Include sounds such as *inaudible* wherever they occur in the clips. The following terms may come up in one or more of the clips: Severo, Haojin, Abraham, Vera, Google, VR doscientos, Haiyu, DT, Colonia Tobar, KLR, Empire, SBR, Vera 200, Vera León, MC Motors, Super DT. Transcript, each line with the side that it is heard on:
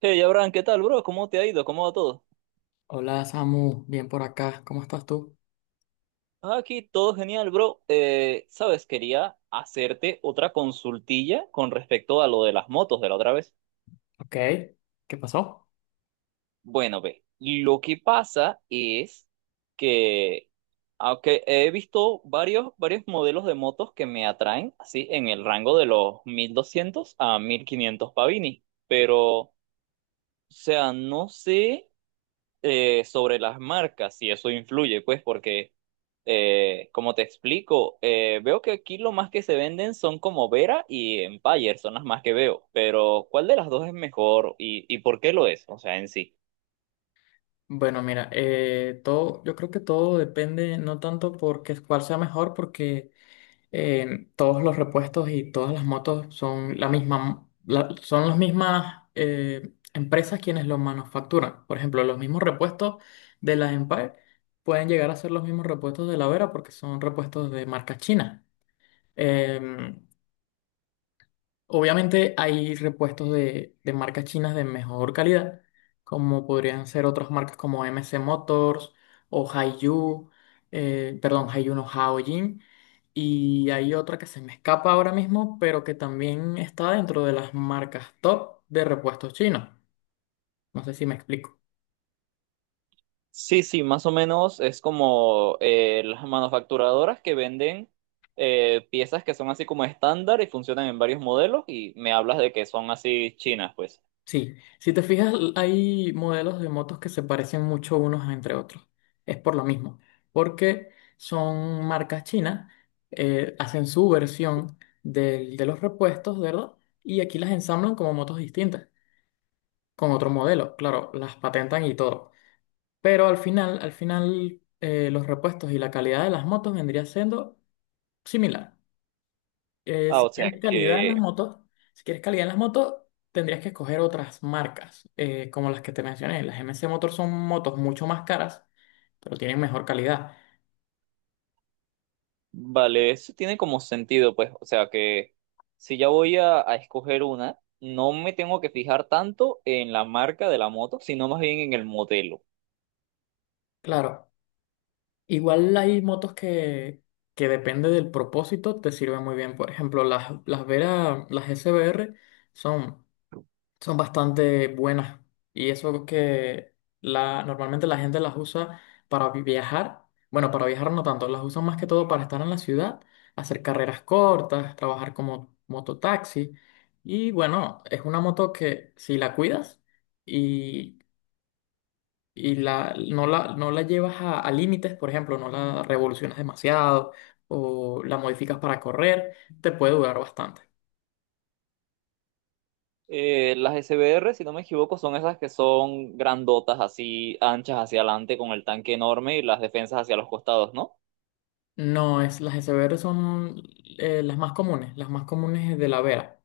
right: Hey, Abraham, ¿qué tal, bro? ¿Cómo te ha ido? ¿Cómo va todo?
left: Hola Samu, bien por acá, ¿cómo estás tú?
right: Ah, aquí todo genial, bro. Sabes, quería hacerte otra consultilla con respecto a lo de las motos de la otra vez.
left: Ok, ¿qué pasó?
right: Bueno, ve, lo que pasa es que, aunque he visto varios modelos de motos que me atraen, así, en el rango de los 1200 a 1500 pavini, pero, o sea, no sé. Sobre las marcas, si eso influye, pues porque, como te explico, veo que aquí lo más que se venden son como Vera y Empire, son las más que veo, pero ¿cuál de las dos es mejor y, por qué lo es? O sea, en sí.
left: Bueno, mira, todo, yo creo que todo depende no tanto porque cuál sea mejor, porque todos los repuestos y todas las motos son la misma, son las mismas empresas quienes los manufacturan. Por ejemplo, los mismos repuestos de la Empire pueden llegar a ser los mismos repuestos de la Vera porque son repuestos de marca china. Em, Obviamente hay repuestos de marcas chinas de mejor calidad, como podrían ser otras marcas como MC Motors o Haiyu, perdón, Haiyu no Haojin. Y hay otra que se me escapa ahora mismo, pero que también está dentro de las marcas top de repuestos chinos. No sé si me explico.
right: Sí, sí, más o menos es como las manufacturadoras que venden piezas que son así como estándar y funcionan en varios modelos, y me hablas de que son así chinas, pues.
left: Sí, si te fijas, hay modelos de motos que se parecen mucho unos a entre otros. Es por lo mismo, porque son marcas chinas, hacen su versión de los repuestos, ¿verdad? Y aquí las ensamblan como motos distintas, con otro modelo, claro, las patentan y todo. Pero al final, los repuestos y la calidad de las motos vendría siendo similar. Eh,
right: Ah,
left: si
right: o sea
left: quieres calidad en las
right: que
left: motos, si quieres calidad en las motos, tendrías que escoger otras marcas, como las que te mencioné. Las MC Motor son motos mucho más caras, pero tienen mejor calidad.
right: vale, eso tiene como sentido, pues, o sea que si ya voy a escoger una, no me tengo que fijar tanto en la marca de la moto, sino más bien en el modelo.
left: Claro, igual hay motos que depende del propósito, te sirven muy bien. Por ejemplo, las Vera, las SBR son son bastante buenas, y eso que normalmente la gente las usa para viajar, bueno, para viajar no tanto, las usan más que todo para estar en la ciudad, hacer carreras cortas, trabajar como mototaxi, y bueno, es una moto que si la cuidas y, y no la llevas a límites, por ejemplo, no la revolucionas demasiado o la modificas para correr, te puede durar bastante.
right: Las SBR, si no me equivoco, son esas que son grandotas, así anchas hacia adelante, con el tanque enorme y las defensas hacia los costados, ¿no?
left: No, las de Severo son las más comunes de la Vera,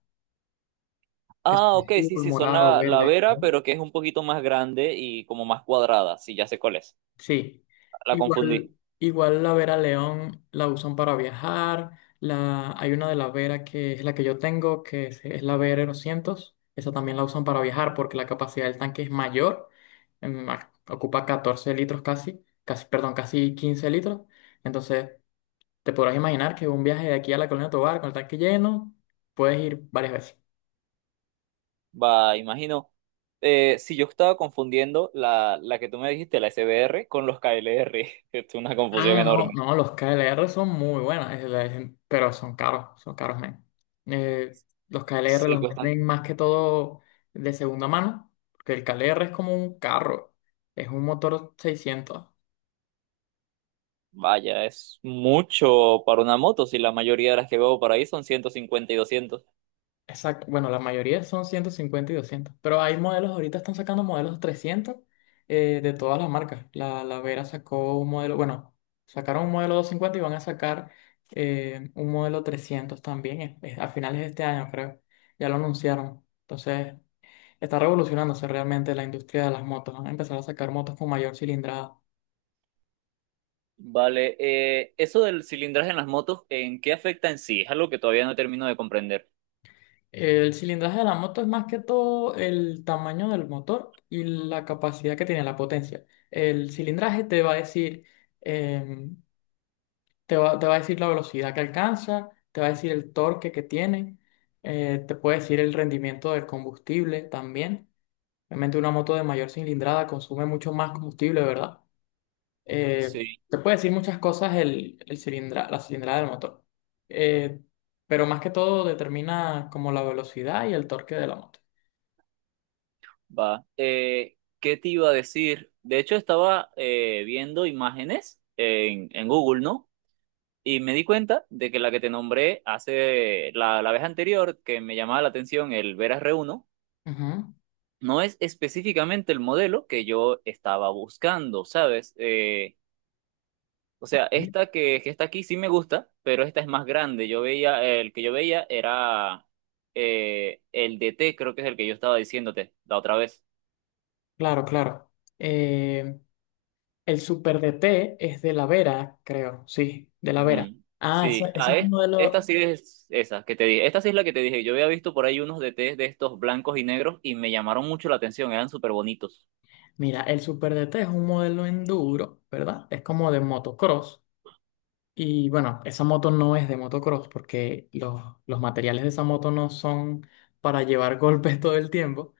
left: que son
right: Ah, ok, sí,
left: azul,
right: sí, son
left: morado,
right: la
left: verde.
right: Vera, pero que es un poquito más grande y como más cuadrada, sí, ya sé cuál es.
left: Sí,
right: La confundí.
left: igual, igual la Vera León la usan para viajar, hay una de la Vera que es la que yo tengo, que es la Vera 200, esa también la usan para viajar porque la capacidad del tanque es mayor, ocupa 14 litros casi, perdón, casi 15 litros, entonces te podrás imaginar que un viaje de aquí a la Colonia Tobar con el tanque lleno, puedes ir varias veces.
right: Va, imagino. Si yo estaba confundiendo la que tú me dijiste, la SBR, con los KLR, *laughs* es una confusión
left: Ah, no,
right: enorme.
left: no, los KLR son muy buenas, pero son caros, men. Los KLR
right: Sí,
left: los
right: cuestan.
left: venden más que todo de segunda mano, porque el KLR es como un carro, es un motor 600.
right: Vaya, es mucho para una moto, si la mayoría de las que veo por ahí son 150 y 200.
left: Exacto. Bueno, la mayoría son 150 y 200, pero hay modelos, ahorita están sacando modelos 300 de todas las marcas. La Vera sacó un modelo, bueno, sacaron un modelo 250, y van a sacar un modelo 300 también, a finales de este año, creo. Ya lo anunciaron. Entonces, está revolucionándose realmente la industria de las motos. Van a empezar a sacar motos con mayor cilindrada.
right: Vale, eso del cilindraje en las motos, ¿en qué afecta en sí? Es algo que todavía no termino de comprender.
left: El cilindraje de la moto es más que todo el tamaño del motor y la capacidad que tiene, la potencia. El cilindraje te va a decir, em, te va a decir la velocidad que alcanza, te va a decir el torque que tiene, te puede decir el rendimiento del combustible también. Obviamente una moto de mayor cilindrada consume mucho más combustible, ¿verdad? Eh,
right: Sí,
left: te puede decir muchas cosas la cilindrada del motor, Eh, pero más que todo determina como la velocidad y el torque de la moto.
right: va. ¿Qué te iba a decir? De hecho, estaba viendo imágenes en Google, ¿no? Y me di cuenta de que la que te nombré hace la vez anterior, que me llamaba la atención el Vera r uno, no es específicamente el modelo que yo estaba buscando, ¿sabes? O sea,
left: Ujú.
right: esta que está aquí sí me gusta, pero esta es más grande. Yo veía, el que yo veía era el DT, creo que es el que yo estaba diciéndote la otra vez.
left: Claro, claro. Eh, el Super DT es de la Vera, creo, sí, de la Vera.
right: Ujú.
left: Ah, ese,
right: Sí,
left: ese
right: a
left: es un
right: es-
left: modelo.
right: esta sí es esa que te dije. Esta sí es la que te dije. Yo había visto por ahí unos de té de estos blancos y negros y me llamaron mucho la atención. Eran súper bonitos.
left: Mira, el Super DT es un modelo enduro, ¿verdad? Es como de motocross. Y bueno, esa moto no es de motocross porque los materiales de esa moto no son para llevar *laughs* golpes todo el tiempo,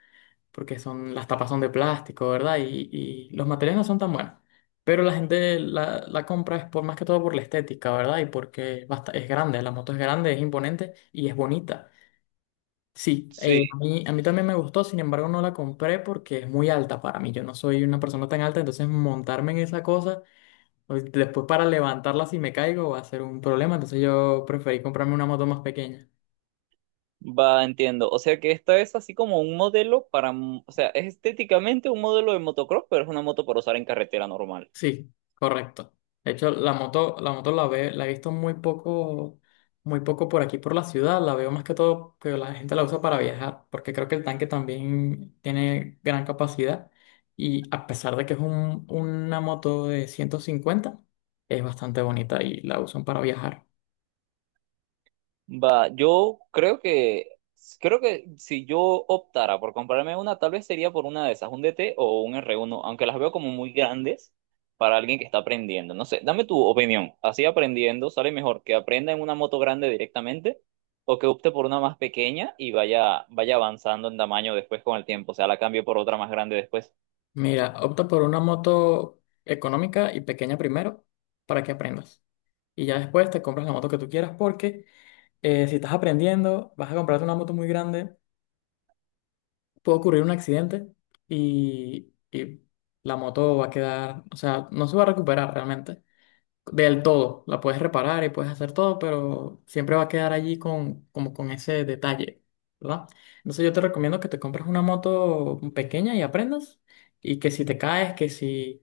left: porque las tapas son de plástico, ¿verdad? Y los materiales no son tan buenos. Pero la gente la compra es por más que todo por la estética, ¿verdad? Y porque es grande, la moto es grande, es imponente y es bonita. Sí,
right: Sí,
left: a mí también me gustó, sin embargo no la compré porque es muy alta para mí. Yo no soy una persona tan alta, entonces montarme en esa cosa, después, para levantarla si me caigo, va a ser un problema, entonces yo preferí comprarme una moto más pequeña.
right: va, entiendo. O sea que esta es así como un modelo para, m- o sea, es estéticamente un modelo de motocross, pero es una moto para usar en carretera normal.
left: Sí, correcto. De hecho, la moto la he visto muy poco por aquí por la ciudad. La veo más que todo que la gente la usa para viajar, porque creo que el tanque también tiene gran capacidad. Y a pesar de que es una moto de 150, es bastante bonita y la usan para viajar.
right: Va, yo creo que si yo optara por comprarme una, tal vez sería por una de esas, un DT o un r uno, aunque las veo como muy grandes para alguien que está aprendiendo. No sé, dame tu opinión. Así aprendiendo, ¿sale mejor que aprenda en una moto grande directamente o que opte por una más pequeña y vaya avanzando en tamaño después con el tiempo? O sea, la cambie por otra más grande después.
left: Mira, opta por una moto económica y pequeña primero para que aprendas. Y ya después te compras la moto que tú quieras, porque si estás aprendiendo, vas a comprarte una moto muy grande, puede ocurrir un accidente y la moto va a quedar, o sea, no se va a recuperar realmente del todo. La puedes reparar y puedes hacer todo, pero siempre va a quedar allí como con ese detalle, ¿verdad? Entonces yo te recomiendo que te compres una moto pequeña y aprendas, y que si te caes, que si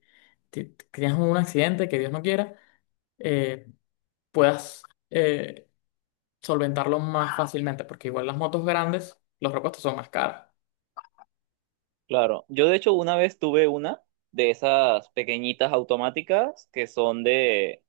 left: tienes un accidente, que Dios no quiera, eh, puedas eh, solventarlo más fácilmente, porque igual las motos grandes, los repuestos son más caros.
right: Claro, yo de hecho una vez tuve una de esas pequeñitas automáticas que son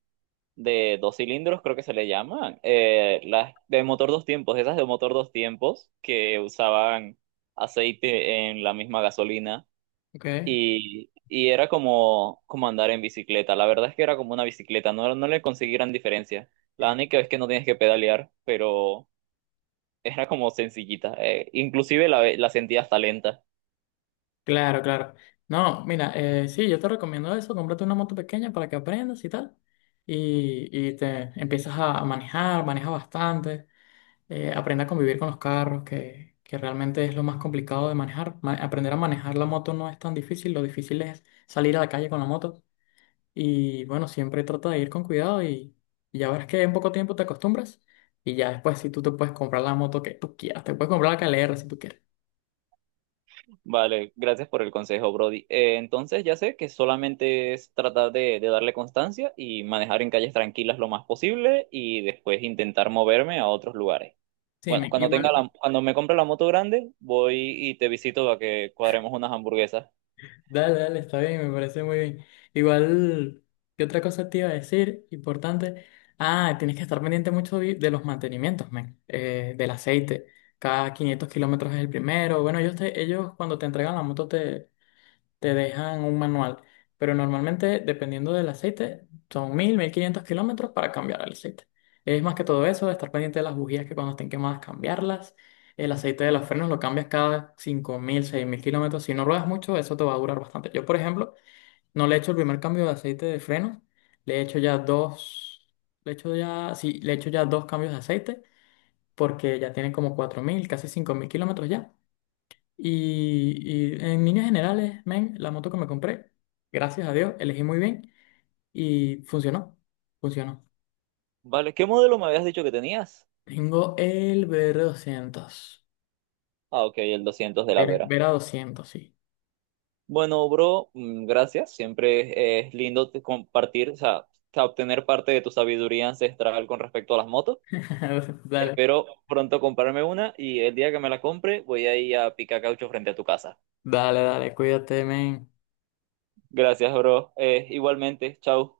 right: de dos cilindros, creo que se le llaman, las de motor dos tiempos, esas de motor dos tiempos que usaban aceite en la misma gasolina,
left: Ok,
right: y era como, como andar en bicicleta, la verdad es que era como una bicicleta, no, no le conseguí gran diferencia, la única es que no tienes que pedalear, pero era como sencillita, inclusive la sentía hasta lenta.
left: claro, claro. No, mira, sí, yo te recomiendo eso, cómprate una moto pequeña para que aprendas y tal, y te empiezas a manejar, maneja bastante, aprende a convivir con los carros, que realmente es lo más complicado de manejar. Aprender a manejar la moto no es tan difícil, lo difícil es salir a la calle con la moto. Y bueno, siempre trata de ir con cuidado, y ya verás que en poco tiempo te acostumbras. Y ya después, si tú te puedes comprar la moto que tú quieras, te puedes comprar la KLR si tú quieres.
right: Vale, gracias por el consejo, Brody. Entonces ya sé que solamente es tratar de darle constancia y manejar en calles tranquilas lo más posible y después intentar moverme a otros lugares.
left: Sí,
right: Bueno, cuando tenga
left: igual,
right: la, cuando me compre la moto grande, voy y te visito para que cuadremos unas hamburguesas.
left: dale, dale, está bien, me parece muy bien. Igual, ¿qué otra cosa te iba a decir? Importante. Ah, tienes que estar pendiente mucho de los mantenimientos, men, del aceite. Cada 500 kilómetros es el primero. Bueno, ellos cuando te entregan la moto te dejan un manual, pero normalmente, dependiendo del aceite, son 1.000, 1.500 kilómetros para cambiar el aceite. Es más que todo eso, estar pendiente de las bujías, que cuando estén quemadas cambiarlas. El aceite de los frenos lo cambias cada 5.000, 6.000 kilómetros. Si no ruedas mucho, eso te va a durar bastante. Yo, por ejemplo, no le he hecho el primer cambio de aceite de frenos, le he hecho ya dos, le he hecho ya, sí, le he hecho ya dos cambios de aceite, porque ya tiene como 4.000, casi 5.000 kilómetros ya. Y en líneas generales, men, la moto que me compré, gracias a Dios, elegí muy bien y funcionó. Funcionó.
right: Vale, ¿qué modelo me habías dicho que tenías?
left: Tengo el VR 200,
right: Ah, ok, el 200 de la
left: Vera,
right: Vera.
left: Vera 200, sí.
right: Bueno, bro, mm, gracias. Siempre es lindo te- compartir, o sea, obtener parte de tu sabiduría ancestral con respecto a las motos.
left: *laughs* Dale,
right: Espero pronto comprarme una y el día que me la compre voy a ir a picar caucho frente a tu casa.
left: dale, dale, cuídate, men.
right: Gracias, bro. Igualmente, chao.